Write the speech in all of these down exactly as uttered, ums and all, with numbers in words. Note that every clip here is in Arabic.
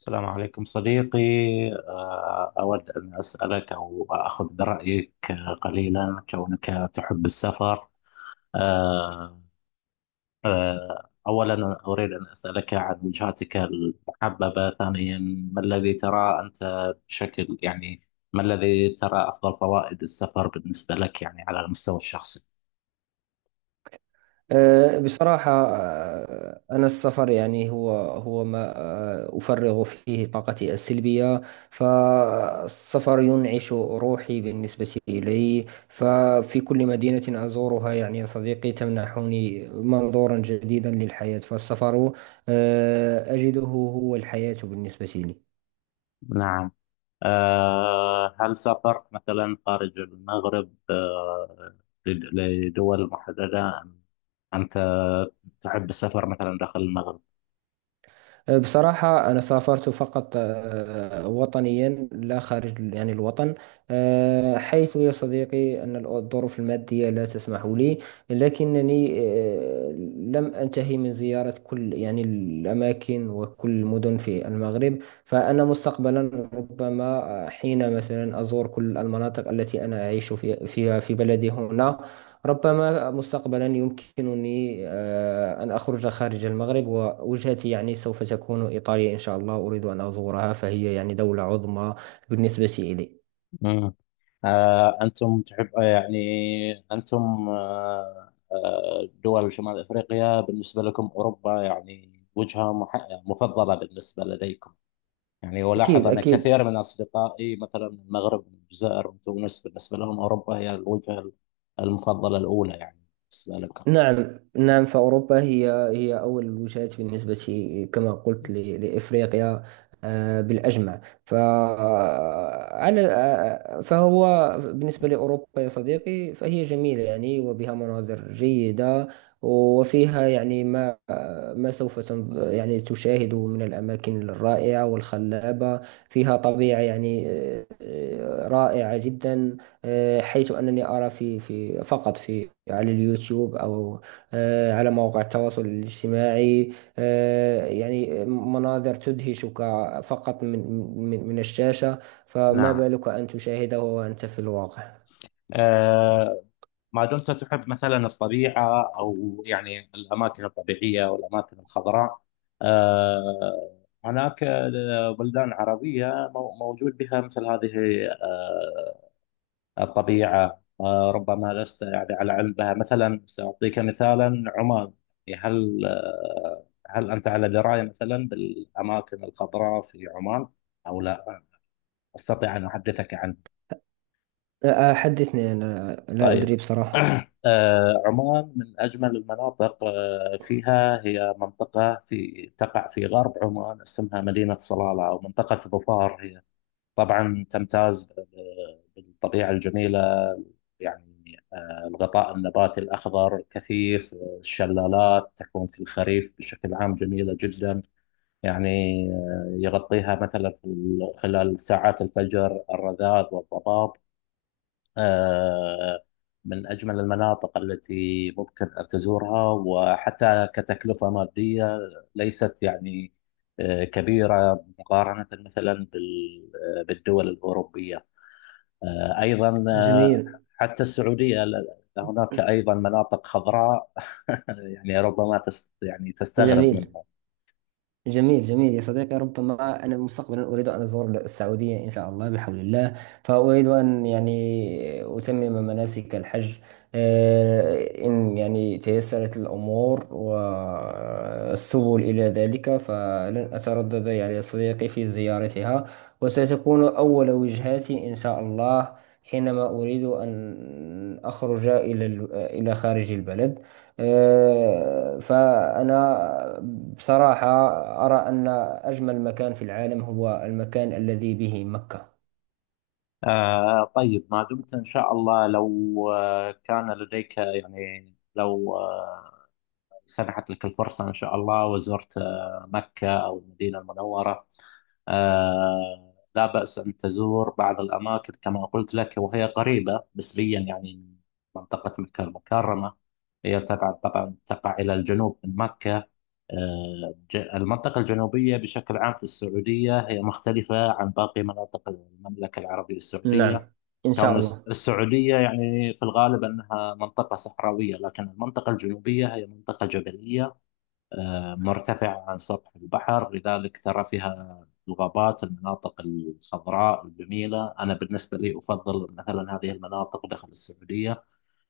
السلام عليكم صديقي. آه، أود أن أسألك أو أخذ برأيك، آه، قليلا كونك تحب السفر. آه، آه، أولا أنا أريد أن أسألك عن وجهاتك المحببة. ثانيا، ما الذي ترى أنت بشكل يعني ما الذي ترى أفضل فوائد السفر بالنسبة لك، يعني على المستوى الشخصي؟ أه، بصراحة، أه، أنا السفر يعني هو هو ما أه، أفرغ فيه طاقتي السلبية. فالسفر ينعش روحي بالنسبة إلي، ففي كل مدينة أزورها يعني يا صديقي تمنحني منظورا جديدا للحياة. فالسفر أه، أجده هو الحياة بالنسبة لي. نعم. آه، هل سافرت مثلا خارج المغرب آه، لد- لدول محددة أم أنت تحب السفر مثلا داخل المغرب؟ بصراحة أنا سافرت فقط آه، وطنيا، لا خارج يعني الوطن. آه، حيث يا صديقي أن الظروف المادية لا تسمح لي، لكنني آه، لم أنتهي من زيارة كل يعني الأماكن وكل المدن في المغرب. فأنا مستقبلا ربما حين مثلا أزور كل المناطق التي أنا أعيش في- فيها في بلدي هنا. ربما مستقبلا يمكنني آه، أن أخرج خارج المغرب، ووجهتي يعني سوف تكون إيطاليا إن شاء الله. أريد أن أزورها، فهي يعني دولة عظمى بالنسبة إلي. مم. آه، أنتم تحب، آه، يعني أنتم، آه، آه، دول شمال أفريقيا، بالنسبة لكم أوروبا يعني وجهة مح- مفضلة بالنسبة لديكم؟ يعني أكيد ألاحظ أن أكيد. كثير من أصدقائي مثلا من المغرب، من الجزائر، من تونس، بالنسبة لهم أوروبا هي الوجهة المفضلة الأولى، يعني بالنسبة لكم. نعم نعم، فأوروبا هي هي أول الوجهات، بالنسبة كما قلت ل- لإفريقيا آه، بالأجمع. فعلى فهو بالنسبة لأوروبا يا صديقي، فهي جميلة يعني وبها مناظر جيدة، وفيها يعني ما ما سوف تنظ- يعني تشاهده من الأماكن الرائعة والخلابة. فيها طبيعة يعني آه، آه، رائعة جدا. آه، حيث أنني أرى في في فقط في على اليوتيوب أو آه، على مواقع التواصل الاجتماعي، آه، يعني مناظر تدهشك فقط من من من الشاشة. فما نعم. بالك أن تشاهده وأنت في الواقع. آه، ما دمت تحب مثلا الطبيعة، أو يعني الأماكن الطبيعية والأماكن الخضراء، آه، هناك آه، بلدان عربية مو- موجود بها مثل هذه آه الطبيعة. آه، ربما لست يعني على علم بها. مثلا سأعطيك مثالا: عمان. يعني هل آه هل أنت على دراية مثلا بالأماكن الخضراء في عمان أو لا؟ أستطيع أن أحدثك عنها. آه، آه، حدثني، أنا لا طيب. أدري بصراحة. آه، عمان من أجمل المناطق. آه، فيها هي منطقة في تقع في غرب عمان اسمها مدينة صلالة أو منطقة ظفار. هي طبعا تمتاز ب- ب- بالطبيعة الجميلة، يعني آه، الغطاء النباتي الأخضر الكثيف. آه، الشلالات تكون في الخريف بشكل عام جميلة جدا، يعني آه، يغطيها مثلا في ال- خلال ساعات الفجر الرذاذ والضباب. آه، من أجمل المناطق التي ممكن أن تزورها، وحتى كتكلفة مادية ليست يعني آه، كبيرة مقارنة مثلا بال- آه، بالدول الأوروبية. آه، أيضا آه، جميل حتى السعودية، ل- هناك أيضا مناطق خضراء يعني ربما تست يعني تستغرب جميل منها. جميل جميل يا صديقي، ربما أنا مستقبلا أريد أن أزور السعودية إن شاء الله بحول الله. فأريد أن يعني أتمم مناسك الحج. آه، إن يعني تيسرت الأمور والسبل إلى ذلك، فلن أتردد يعني يا صديقي في زيارتها، وستكون أول وجهاتي إن شاء الله حينما أريد أن أخرج إلى ال- إلى خارج البلد. آه، فأنا بصراحة أرى أن أجمل مكان في العالم هو المكان الذي به مكة. آه طيب، ما دمت إن شاء الله، لو آه، كان لديك يعني، لو آه، سنحت لك الفرصة إن شاء الله وزرت آه، مكة أو المدينة المنورة، آه، لا بأس أن تزور بعض الأماكن كما قلت لك، وهي قريبة نسبيا يعني من منطقة مكة المكرمة. هي تبعد، طبعا تقع إلى الجنوب من مكة. آه، ج- المنطقة الجنوبية بشكل عام في السعودية هي مختلفة عن باقي مناطق المملكة العربية السعودية، نعم، إن كون شاء الس- الله. السعودية يعني في الغالب أنها منطقة صحراوية، لكن المنطقة الجنوبية هي منطقة جبلية آه، مرتفعة عن سطح البحر، لذلك ترى فيها الغابات، المناطق الخضراء الجميلة. أنا بالنسبة لي أفضل مثلا هذه المناطق داخل السعودية.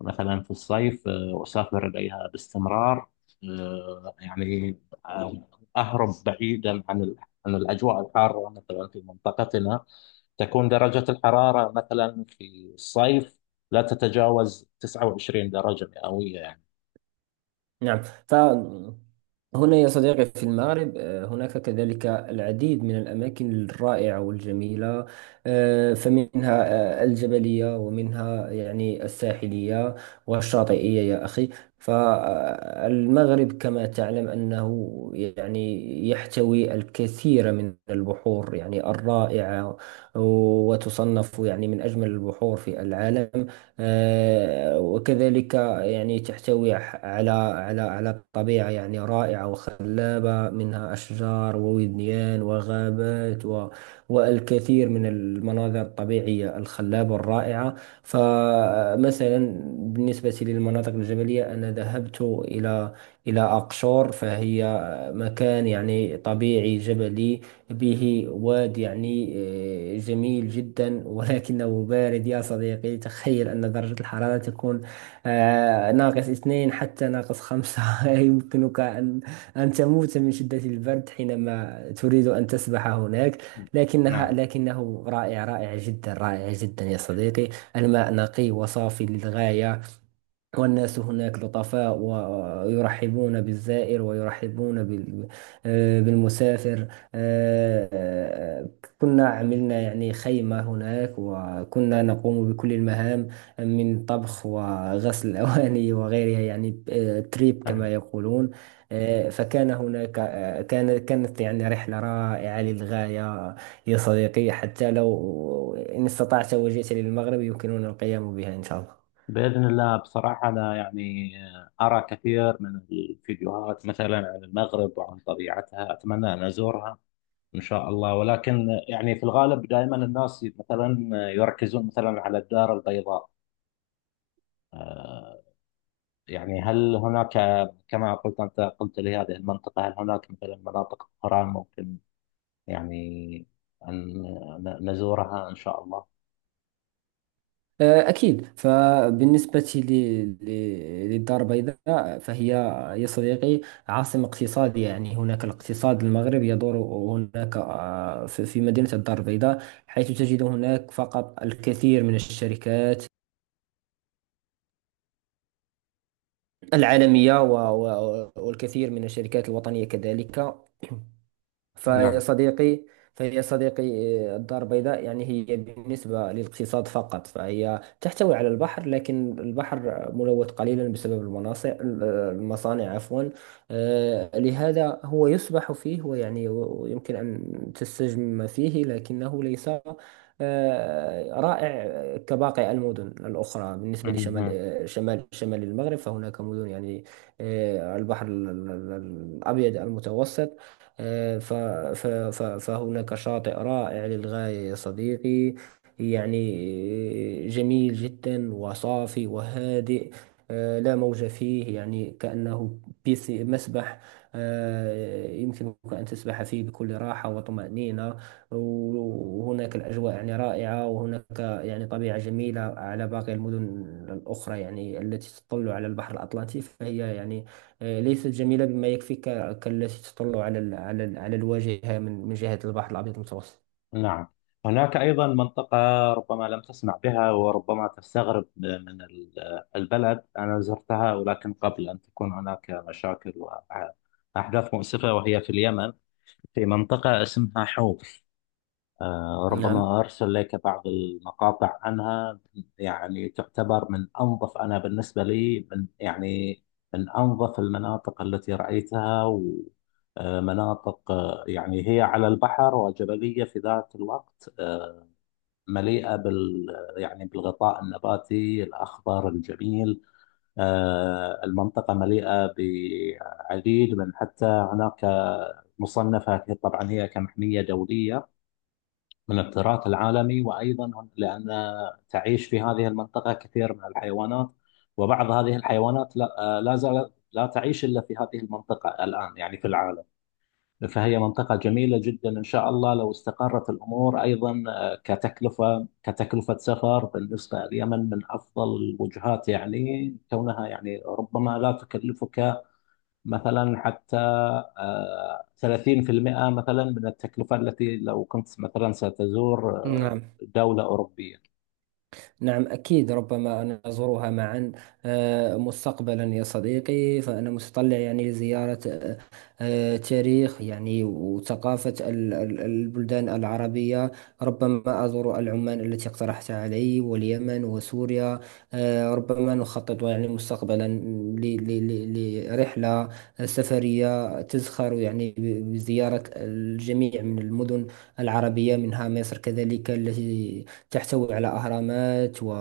مثلا في الصيف آه، أسافر إليها باستمرار، آه، يعني آه، أهرب بعيدا عن ال- عن الأجواء الحارة مثلا في منطقتنا. تكون درجة الحرارة مثلا في الصيف لا تتجاوز تسعة وعشرين درجة مئوية يعني. نعم، فهنا يا صديقي في المغرب آه، هناك كذلك العديد من الأماكن الرائعة والجميلة، آه، فمنها آه، الجبلية، ومنها يعني الساحلية والشاطئية يا أخي. فالمغرب كما تعلم أنه يعني يحتوي الكثير من البحور يعني الرائعة، وتصنف يعني من أجمل البحور في العالم. آه، وكذلك يعني تحتوي ح- على على على طبيعة يعني رائعة وخلابة، منها أشجار ووديان وغابات و والكثير من المناظر الطبيعية الخلابة الرائعة. فمثلا بالنسبة للمناطق الجبلية أنا ذهبت إلى إلى أقشور. فهي مكان يعني طبيعي جبلي، به واد يعني آه، جميل جدا ولكنه بارد يا صديقي. تخيل أن درجة الحرارة تكون آه، ناقص اثنين حتى ناقص خمسة. يمكنك أن أن تموت من شدة البرد حينما تريد أن تسبح هناك. لكنها نعم، لكنه رائع، رائع جدا، رائع جدا يا صديقي. الماء نقي وصافي للغاية، والناس هناك لطفاء ويرحبون بالزائر، ويرحبون بال- آه، بالمسافر. آه، آه، كنا عملنا يعني خيمة هناك، وكنا نقوم بكل المهام من طبخ وغسل الأواني وغيرها، يعني آه، تريب نعم. كما يقولون. آه، فكان هناك آه، كان كانت يعني رحلة رائعة للغاية يا صديقي. حتى لو إن استطعت وجئت للمغرب يمكننا القيام بها إن شاء الله. بإذن الله، بصراحة أنا يعني أرى كثير من الفيديوهات مثلا عن المغرب وعن طبيعتها، أتمنى أن أزورها إن شاء الله. ولكن يعني في الغالب دائما الناس مثلا يركزون مثلا على الدار البيضاء. آه، يعني هل هناك، كما قلت، أنت قلت لي هذه المنطقة، هل هناك مثلا مناطق أخرى ممكن يعني أن ن- نزورها إن شاء الله؟ آه، أكيد، فبالنسبة لي- لي- للدار البيضاء، فهي يا صديقي عاصمة اقتصاد يعني. هناك الاقتصاد المغرب يدور هناك، آه، في في مدينة الدار البيضاء، حيث تجد هناك فقط الكثير من الشركات العالمية و- و- والكثير من الشركات الوطنية كذلك. فيا صديقي فيا صديقي، آه، الدار البيضاء يعني هي بالنسبة للاقتصاد فقط. فهي تحتوي على البحر، لكن البحر ملوث قليلا بسبب المناصع، آه، المصانع عفوا. آه، لهذا هو يسبح فيه، ويعني يمكن أن تستجم فيه، لكنه ليس آه، رائع كباقي المدن الأخرى. بالنسبة لشمال، نعم، آه، شمال شمال المغرب، فهناك مدن يعني آه، البحر ال- ال- ال- الأبيض المتوسط. آه، ف- ف- ف- فهناك شاطئ رائع للغاية يا صديقي، يعني جميل جدا، وصافي وهادئ. آه، لا موج فيه، يعني كأنه بيس مسبح. آه، يمكنك أن تسبح فيه بكل راحة وطمأنينة. وهناك الأجواء يعني رائعة، وهناك يعني طبيعة جميلة على باقي المدن الأخرى، يعني التي تطل على البحر الأطلنطي، فهي يعني آه، ليست جميلة بما يكفي ك- كالتي تطل على ال على ال على الواجهة من من جهة البحر الأبيض المتوسط. نعم. هناك أيضا منطقة ربما لم تسمع بها، وربما تستغرب من ال- البلد. أنا زرتها ولكن قبل أن تكون هناك مشاكل وأحداث مؤسفة، وهي في اليمن، في منطقة اسمها حوف. آه، نعم ربما أرسل لك بعض المقاطع عنها. يعني تعتبر من أنظف، أنا بالنسبة لي، من يعني من أنظف المناطق التي رأيتها. و- آه، مناطق آه، يعني هي على البحر وجبلية في ذات الوقت، آه، مليئة بال يعني بالغطاء النباتي الأخضر الجميل. آه، المنطقة مليئة بعديد من، حتى هناك مصنفة طبعا هي كمحمية دولية من التراث العالمي، وأيضا لأن تعيش في هذه المنطقة كثير من الحيوانات، وبعض هذه الحيوانات لا, آه، لا زالت لا تعيش إلا في هذه المنطقة الآن يعني في العالم. فهي منطقة جميلة جدا. إن شاء الله لو استقرت الأمور أيضا، آه، كتكلفة كتكلفة سفر بالنسبة لليمن من أفضل الوجهات، يعني كونها يعني ربما لا تكلفك مثلا حتى آه، ثلاثين في المية مثلا من التكلفة التي لو كنت مثلا ستزور نعم آه، دولة أوروبية. نعم، أكيد، ربما أن نزورها معا آه، مستقبلا يا صديقي. فأنا متطلع يعني لزيارة آه، آه، تاريخ يعني وثقافة ال- ال- البلدان العربية. ربما أزور العمان التي اقترحت علي، واليمن، وسوريا. آه، ربما نخطط يعني مستقبلا ل- ل- ل- لرحلة آه، سفرية تزخر يعني ب- بزيارة الجميع من المدن العربية، منها مصر كذلك التي تحتوي على أهرامات و...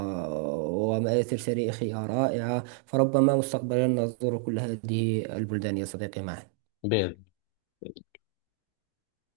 ومآثر تاريخية رائعة. فربما مستقبلا نزور كل هذه البلدان يا صديقي معا. بإذن